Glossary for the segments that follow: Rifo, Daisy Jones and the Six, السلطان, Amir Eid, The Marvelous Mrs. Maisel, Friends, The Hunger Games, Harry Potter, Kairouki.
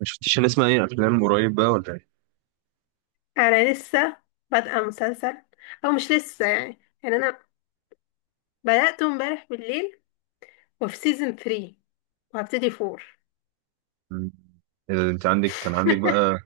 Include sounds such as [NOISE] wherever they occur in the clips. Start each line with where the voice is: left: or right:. right: ما شفتيش نسمع اي افلام قريب بقى ولا ايه؟
left: انا لسه بادئه مسلسل. او مش لسه يعني انا بدأته امبارح بالليل، وفي سيزون 3، وهبتدي 4.
right: مم. إيه ده، انت عندك كان عندك
left: [LAUGHS]
right: بقى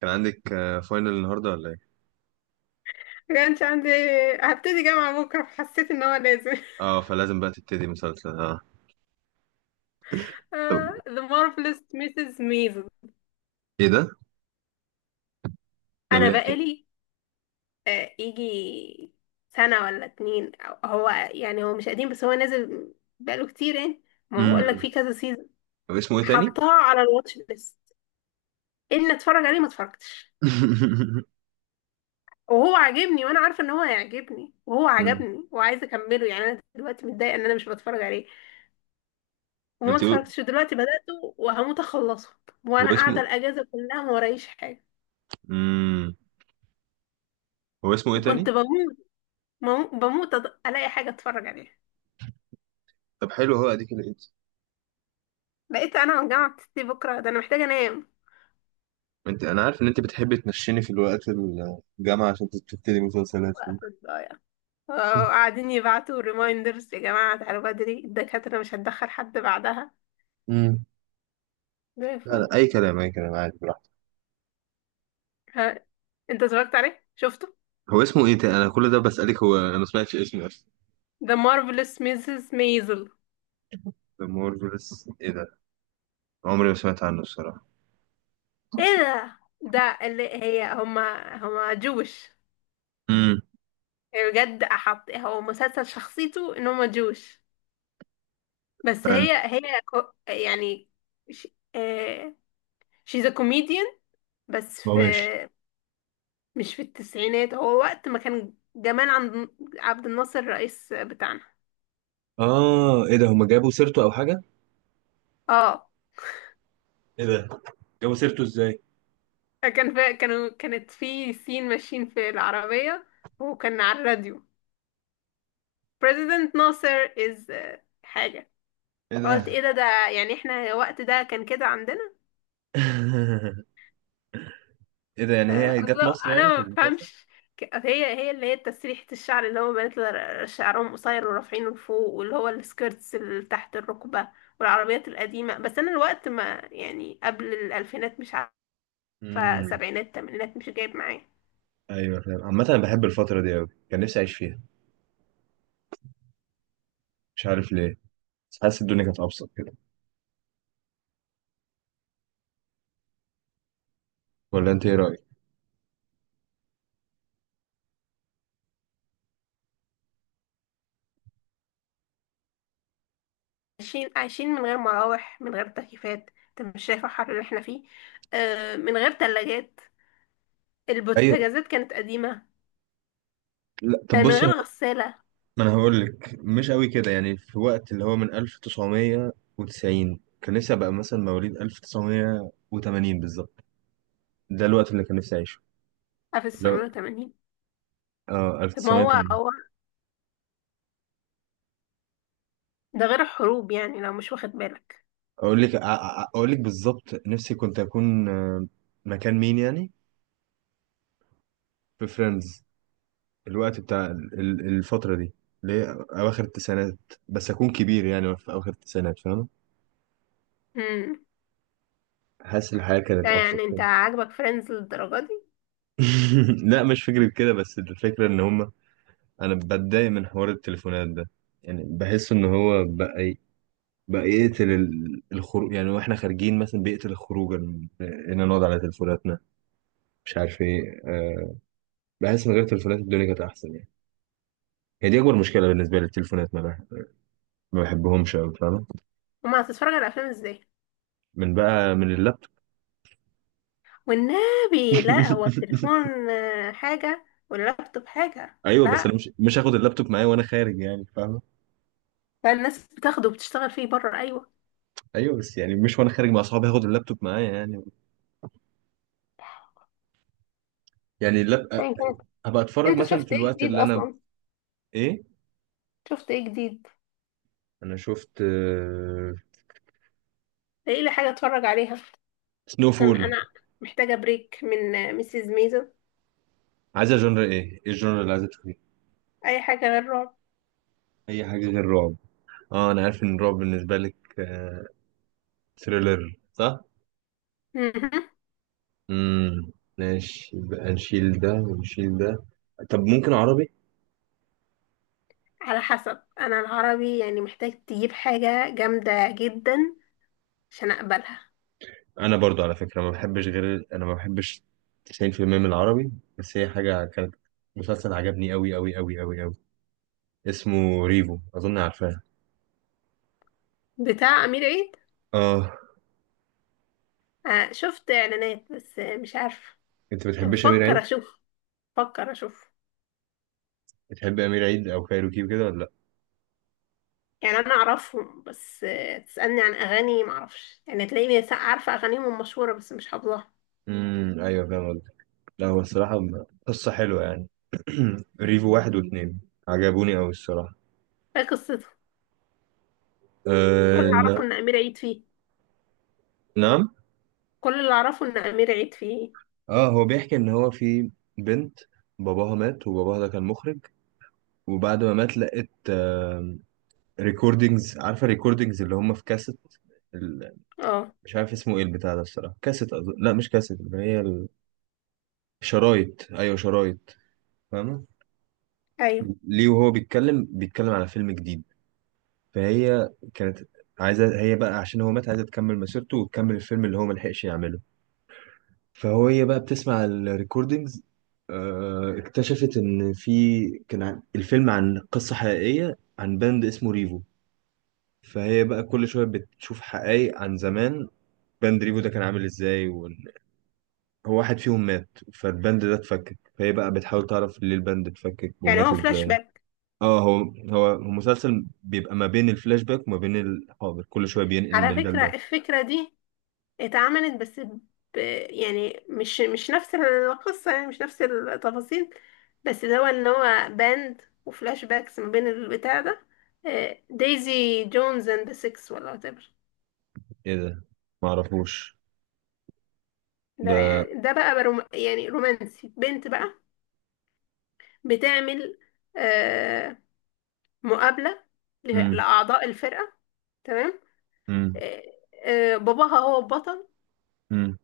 right: كان عندك فاينل النهارده ولا ايه؟
left: كانش عندي. هبتدي جامعة بكرة فحسيت ان هو لازم. [LAUGHS]
right: اه، فلازم بقى تبتدي مسلسل، اه. طب.
left: The Marvelous Mrs. Maisel.
right: ايه ده؟ ده
left: انا
right: بيحكي؟
left: بقالي يجي سنة ولا اتنين هو مش قديم، بس هو نازل بقاله كتير يعني. ما بقول لك
right: امم.
left: فيه كذا سيزون.
right: طب، اسمه ايه تاني؟
left: حطاه على الواتش ليست ان اتفرج عليه، ما اتفرجتش.
right: [LAUGHS]
left: وهو عاجبني، وانا عارفه ان هو هيعجبني، وهو
right: مم.
left: عجبني وعايزه اكمله، يعني انا دلوقتي متضايقه ان انا مش بتفرج عليه، وما
right: انت قو-
left: اتفرجتش. دلوقتي بداته وهموت اخلصه،
right: هو
left: وانا قاعده
right: اسمه
left: الاجازه كلها ما ورايش حاجه.
right: امم هو اسمه ايه
left: وكنت
right: تاني؟
left: بموت، بموت، الاقي حاجه اتفرج عليها.
right: طب حلو، هو اديك لقيت.
left: لقيت انا والجامعه بتشتي بكره، ده انا محتاجه انام،
right: انا عارف ان انت بتحبي تنشيني في الوقت الجامعه عشان تبتدي مسلسلات.
left: وقفت ضايع. قاعدين يبعتوا ريمايندرز، يا جماعه تعالوا بدري الدكاتره مش هتدخل حد بعدها.
right: امم.
left: زي
right: لا لا،
left: الفل.
right: اي كلام اي كلام، عادي، براحتك.
left: ها، انت اتفرجت عليه؟ شفته؟
right: هو اسمه ايه تاني؟ انا كل ده بسالك هو انا ما سمعتش اسمه.
left: The Marvelous Mrs. Maisel.
right: ذا مارفلس ايه ده؟ عمري ما سمعت عنه الصراحه.
left: ايه ده اللي هي هما جوش.
right: امم.
left: هي بجد احط، هو مسلسل شخصيته ان هما جوش، بس
right: حلو.
left: هي يعني ش... آه... she's a comedian. بس
right: هو ماشي.
left: مش في التسعينات، هو وقت ما كان جمال عبد الناصر الرئيس بتاعنا.
right: اه، ايه ده؟ هما جابوا سيرته او حاجه؟
left: اه،
right: ايه ده، جابوا سيرته ازاي؟
left: كانت في سين، ماشيين في العربية وكان على الراديو. President ناصر is حاجة.
right: ايه
left: قلت
right: ده؟
left: ايه ده يعني احنا الوقت ده كان كده عندنا.
right: [LAUGHS] ايه ده، يعني هي جت مصر
left: أصلا انا
right: يعني في
left: ما
right: المسلسل؟
left: بفهمش. هي اللي هي تسريحة الشعر، اللي هو بنات شعرهم قصير ورافعينه لفوق، واللي هو السكيرتس اللي تحت الركبة، والعربيات القديمة. بس انا الوقت ما، يعني قبل الالفينات، مش عارفة
right: امم.
left: سبعينات تمانينات، مش جايب معايا.
right: ايوه فاهم. عامه انا بحب الفتره دي قوي، كان نفسي اعيش فيها. مش عارف ليه. بس حاسس الدنيا كانت ابسط كده. ولا انت ايه رايك؟
left: عايشين عايشين من غير مراوح، من غير تكييفات، انت مش شايف الحر اللي احنا فيه؟ آه، من غير تلاجات.
right: ايوه.
left: البوتاجازات كانت قديمة.
right: لا طب
left: آه، من
right: بص يا.
left: غير غسالة.
right: ما انا هقول لك، مش قوي كده يعني. في وقت اللي هو من 1990، كان نفسي ابقى مثلا مواليد 1980 بالظبط. ده الوقت اللي كان نفسي اعيشه.
left: آه، في
right: لو،
left: السنة 80.
right: اه
left: طب ما هو
right: 1980.
left: هو ده غير الحروب، يعني لو مش واخد بالك.
right: اقول لك بالظبط نفسي كنت اكون، مكان مين يعني؟ في فريندز. الوقت بتاع الفتره دي، اللي هي اواخر التسعينات. بس اكون كبير، يعني في اواخر التسعينات، فاهم؟
left: امم.
right: حاسس الحياه
left: ده
right: كانت ابسط
left: يعني انت
right: كده.
left: عاجبك فريندز للدرجه دي؟
right: [LAUGHS] لا مش فكره كده، بس الفكره ان هم، انا بتضايق من حوار التليفونات ده. يعني بحس ان هو بقى بقى يقتل الخروج، يعني واحنا خارجين مثلا بيقتل الخروج ان نقعد على تليفوناتنا، مش عارف ايه بحس من غير تليفونات الدنيا كانت احسن يعني. هي دي اكبر مشكله بالنسبه لي التليفونات. ما بحبهمش قوي، فاهم.
left: وما هتتفرج على افلام ازاي؟
right: من بقى، من اللابتوب.
left: والنبي لا، هو
right: [LAUGHS]
left: التليفون حاجه واللابتوب حاجه،
right: ايوه بس انا
left: لا.
right: مش هاخد اللابتوب معايا وانا خارج يعني، فاهم.
left: لا، الناس بتاخده وبتشتغل فيه بره. ايوه،
right: ايوه، بس يعني مش وانا خارج مع اصحابي هاخد اللابتوب معايا يعني. يعني
left: أيا كانت.
right: هبقى اتفرج
left: انت
right: مثلا في
left: شفت ايه
right: الوقت
left: جديد
right: اللي انا.
left: اصلا؟
right: ايه؟
left: شفت ايه جديد؟
right: انا شفت
left: ايه لي حاجه اتفرج عليها؟
right: سنو
left: عشان
right: فول.
left: انا محتاجه بريك من ميسيز ميزو.
right: عايزه جنر ايه الجنر اللي عايزه تشوفيه؟
left: اي حاجه غير رعب.
right: اي حاجه غير رعب. اه، انا عارف ان الرعب بالنسبه لك ثريلر، صح.
left: مهم.
right: امم. ماشي، يبقى نشيل ده ونشيل ده. طب ممكن عربي؟
left: على حسب. انا العربي يعني محتاج تجيب حاجه جامده جدا عشان اقبلها.
right: انا برضو على فكرة ما بحبش، غير انا ما بحبش 90% من العربي. بس هي حاجة كانت، مسلسل عجبني قوي قوي قوي قوي قوي، اسمه ريفو، اظن عارفاه.
left: بتاع امير عيد؟
right: اه.
left: شفت اعلانات، بس مش عارفه.
right: انت
left: يعني
right: بتحبش امير
left: بفكر
right: عيد؟
left: اشوف، بفكر اشوف.
right: بتحب امير عيد او كايروكي وكده ولا لا؟
left: يعني انا اعرفهم، بس تسالني عن اغاني ما اعرفش، يعني تلاقيني عارفه اغانيهم مشهوره، بس مش حافظاها.
right: ايوه فاهم قصدك. لا هو الصراحة قصة حلوة يعني. [CLEARS THROAT] ريفو واحد واتنين، عجبوني قوي الصراحة.
left: ايه قصته؟ كل
right: أه...
left: اللي
right: ن-
left: اعرفه ان امير عيد فيه.
right: نعم.
left: كل اللي اعرفه ان امير عيد فيه.
right: اه هو بيحكي ان هو في بنت، باباها مات، وباباها ده كان مخرج. وبعد ما مات، لقت ريكوردينجز. عارفه ريكوردينجز اللي هم في كاسيت، ال-
left: اه،
right: مش عارف اسمه ايه البتاع ده الصراحه، كاسيت أظن. لا مش كاسيت، اللي هي الشرايط، ايوه شرايط، فاهمه.
left: ايوه
right: ليه وهو بيتكلم على فيلم جديد. فهي كانت عايزه هي بقى، عشان هو مات عايزه تكمل مسيرته وتكمل الفيلم اللي هو ملحقش يعمله. فهي بقى بتسمع الريكوردينجز، اكتشفت ان الفيلم عن قصة حقيقية عن باند اسمه ريفو. فهي بقى كل شوية بتشوف حقائق عن زمان، باند ريفو ده كان عامل ازاي، وان هو واحد فيهم مات، فالباند ده اتفكك، فهي بقى بتحاول تعرف ليه الباند اتفكك
left: يعني
right: ومات
left: هو فلاش
right: ازاي.
left: باك.
right: اه، هو مسلسل بيبقى ما بين الفلاش باك وما بين الحاضر، كل شوية بينقل
left: على
right: من ده
left: فكره
right: لده.
left: الفكره دي اتعملت، بس يعني مش نفس القصة، يعني مش نفس التفاصيل، بس اللي هو ان هو باند وفلاش باكس ما بين البتاع ده، دايزي جونز اند ذا سيكس ولا whatever.
right: ايه ده، معرفوش.
left: ده
right: ده
left: يعني ده بقى يعني رومانسي، بنت بقى بتعمل آه، مقابلة
right: امم،
left: لأعضاء الفرقة. تمام.
right: امم،
left: آه، باباها هو البطل.
right: امم.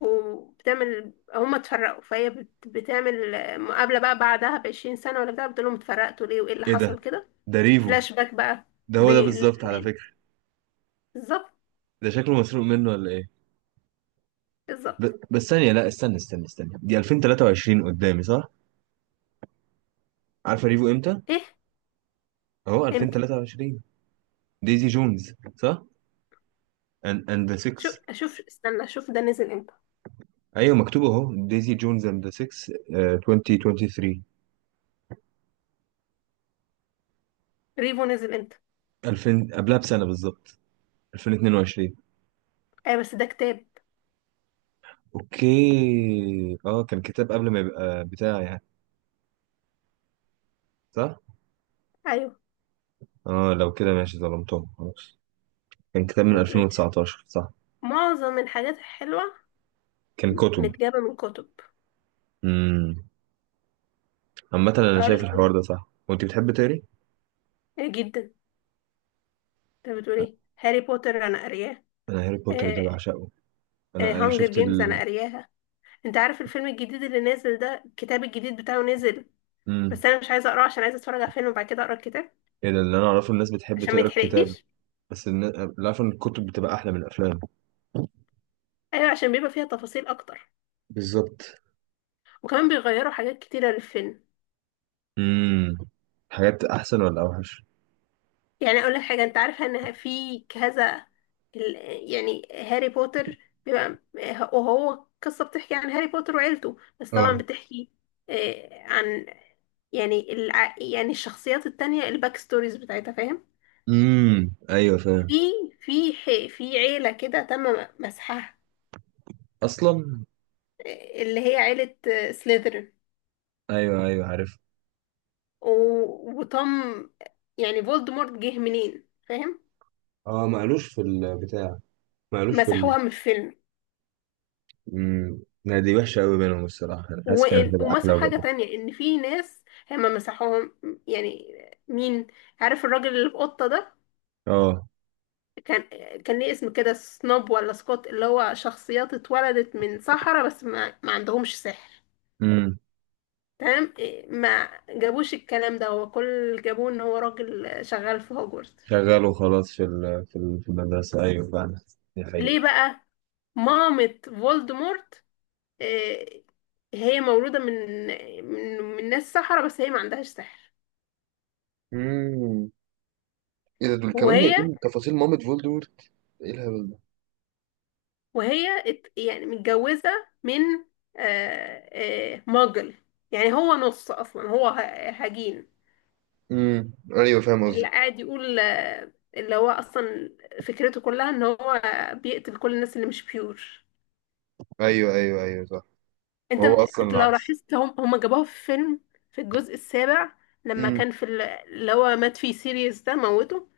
left: وبتعمل هما اتفرقوا، فهي بتعمل مقابلة بقى بعدها بعشرين سنة ولا بتاع، بتقول لهم اتفرقتوا ليه وايه اللي
right: ايه ده،
left: حصل كده.
right: ده ريفو؟
left: فلاش باك بقى.
right: ده هو ده بالظبط على
left: بالأمان.
right: فكرة.
left: بالظبط.
right: ده شكله مسروق منه ولا ايه؟ ب...
left: بالظبط.
right: بس ثانية، لا استنى استنى استنى، دي 2023 قدامي، صح؟ عارفة ريفو امتى؟
left: ايه
right: اهو
left: امتى؟
right: 2023. ديزي جونز صح، and the
left: شوف
right: six.
left: اشوف، استنى اشوف ده نزل امتى.
right: ايوه مكتوب اهو ديزي جونز and the six، 2023.
left: ريفو نزل امتى؟
right: 2000 قبلها بسنة بالظبط، 2022.
left: ايوه، بس ده كتاب.
right: اوكي، اه كان كتاب قبل ما يبقى بتاع يعني، صح.
left: ايوه،
right: اه لو كده ماشي، ظلمتهم خلاص. كان كتاب من
left: انت بتقولي
right: 2019، صح.
left: معظم الحاجات الحلوة
right: كان كتب.
left: متجابة من كتب.
right: مم. عامة أنا
left: اقول
right: شايف
left: لك
right: الحوار
left: ايه؟
right: ده صح، وأنت بتحب تقري؟
left: إيه جدا. انت بتقولي هاري بوتر؟ انا قارياه.
right: أنا هاري بوتر ده بعشقه. أنا
left: هانجر
right: شفت
left: جيمز
right: ال.
left: انا قارياها. انت عارف الفيلم الجديد اللي نازل ده؟ الكتاب الجديد بتاعه نزل،
right: مم.
left: بس انا مش عايزه اقراه عشان عايزه اتفرج على الفيلم وبعد كده اقرا الكتاب،
right: إيه ده، اللي أنا أعرفه الناس بتحب
left: عشان ما
right: تقرا الكتاب.
left: يتحرقليش.
right: بس اللي أعرفه إن الكتب بتبقى أحلى من الأفلام.
left: ايوه، عشان بيبقى فيها تفاصيل اكتر.
right: بالظبط.
left: وكمان بيغيروا حاجات كتيره للفيلم.
right: امم. حاجات أحسن ولا أوحش؟
left: يعني اقول لك حاجه. انت عارفه ان في كذا ال- يعني هاري بوتر، بيبقى وهو قصه بتحكي عن هاري بوتر وعيلته، بس طبعا
right: اه.
left: بتحكي عن، يعني يعني الشخصيات التانية، الباك ستوريز بتاعتها، فاهم؟
right: أيوه فاهم.
left: في في عيله كده تم مسحها،
right: أصلا.
left: اللي هي عيلة سليذرين.
right: أيوه أيوه، عارف.
left: وطم، يعني فولدمورت جه منين، فاهم؟
right: اه ما قالوش في البتاع، ما قالوش في ال.
left: مسحوها من الفيلم.
right: امم. لا دي وحشة أوي بينهم الصراحة، أنا حاسس
left: و...
right: كانت هتبقى أحلى.
left: ومسحوا حاجة
right: وجابوا،
left: تانية، ان في ناس هما مسحوهم. يعني مين؟ عارف الراجل اللي في قطة ده؟
right: اه.
left: كان كان ليه اسم كده سنوب ولا سكوت، اللي هو شخصيات اتولدت من سحرة بس ما عندهمش سحر.
right: امم.
left: تمام إيه، ما جابوش الكلام ده. هو كل اللي جابوه ان هو راجل شغال في هوجورت.
right: شغال وخلاص في المدرسة، أيوه فعلا. دي حقيقة.
left: ليه بقى؟ مامة فولدمورت آه، هي مولودة من ناس سحرة، بس هي ما عندهاش سحر.
right: امم. ايه ده، دول كمان
left: وهي
right: جايبين تفاصيل مامة فولدورت؟ ايه الهبل ده!
left: وهي يعني متجوزة من آه، ماجل. يعني هو نص أصلا، هو هجين.
right: ايوه فاهم
left: اللي
right: قصدك.
left: قاعد يقول اللي هو أصلا فكرته كلها إن هو بيقتل كل الناس اللي مش بيور.
right: ايوه ايوه ايوه، صح.
left: انت
right: وهو اصلا
left: انت لو
right: العكس.
left: لاحظت، هم جابوها في فيلم، في الجزء السابع، لما
right: امم.
left: كان في اللي هو مات فيه سيريوس ده موته.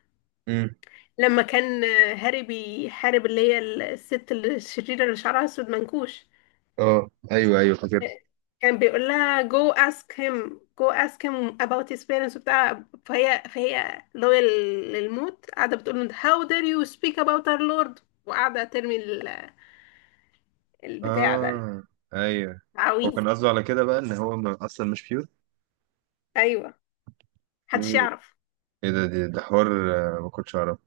right: امم.
left: لما كان هاري بيحارب اللي هي الست الشريرة اللي شعرها اسود منكوش،
right: اه ايوه ايوه، فاكر.
left: كان بيقول لها go ask him go ask him about his parents وبتاع، فهي لويال للموت، قاعدة بتقول له how dare you speak about our lord، وقاعدة ترمي البتاع ده،
right: اه ايوه. هو
left: العويذ.
right: كان قصده على كده بقى ان هو اصلا مش بيور.
left: ايوه، محدش
right: مم.
left: يعرف.
right: ايه ده، ده حوار، ما كنتش اعرف.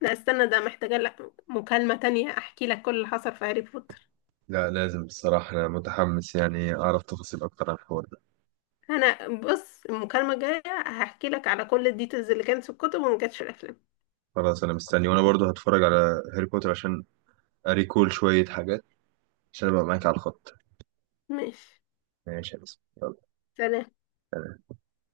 left: لا، استنى، ده محتاجة لك مكالمة تانية احكي لك كل اللي حصل في هاري بوتر.
right: لا لازم بصراحة، أنا متحمس يعني أعرف تفاصيل أكتر عن الحوار ده.
left: انا بص، المكالمة الجاية هحكي لك على كل الديتيلز اللي كانت في الكتب وما كانتش في الافلام.
right: خلاص أنا مستني، وأنا برضو هتفرج على هاري بوتر عشان أريكول شوية حاجات، عشان أبقى معاك على الخط.
left: ماشي.
right: ماشي يا باسم.
left: سلام.
right: يلا.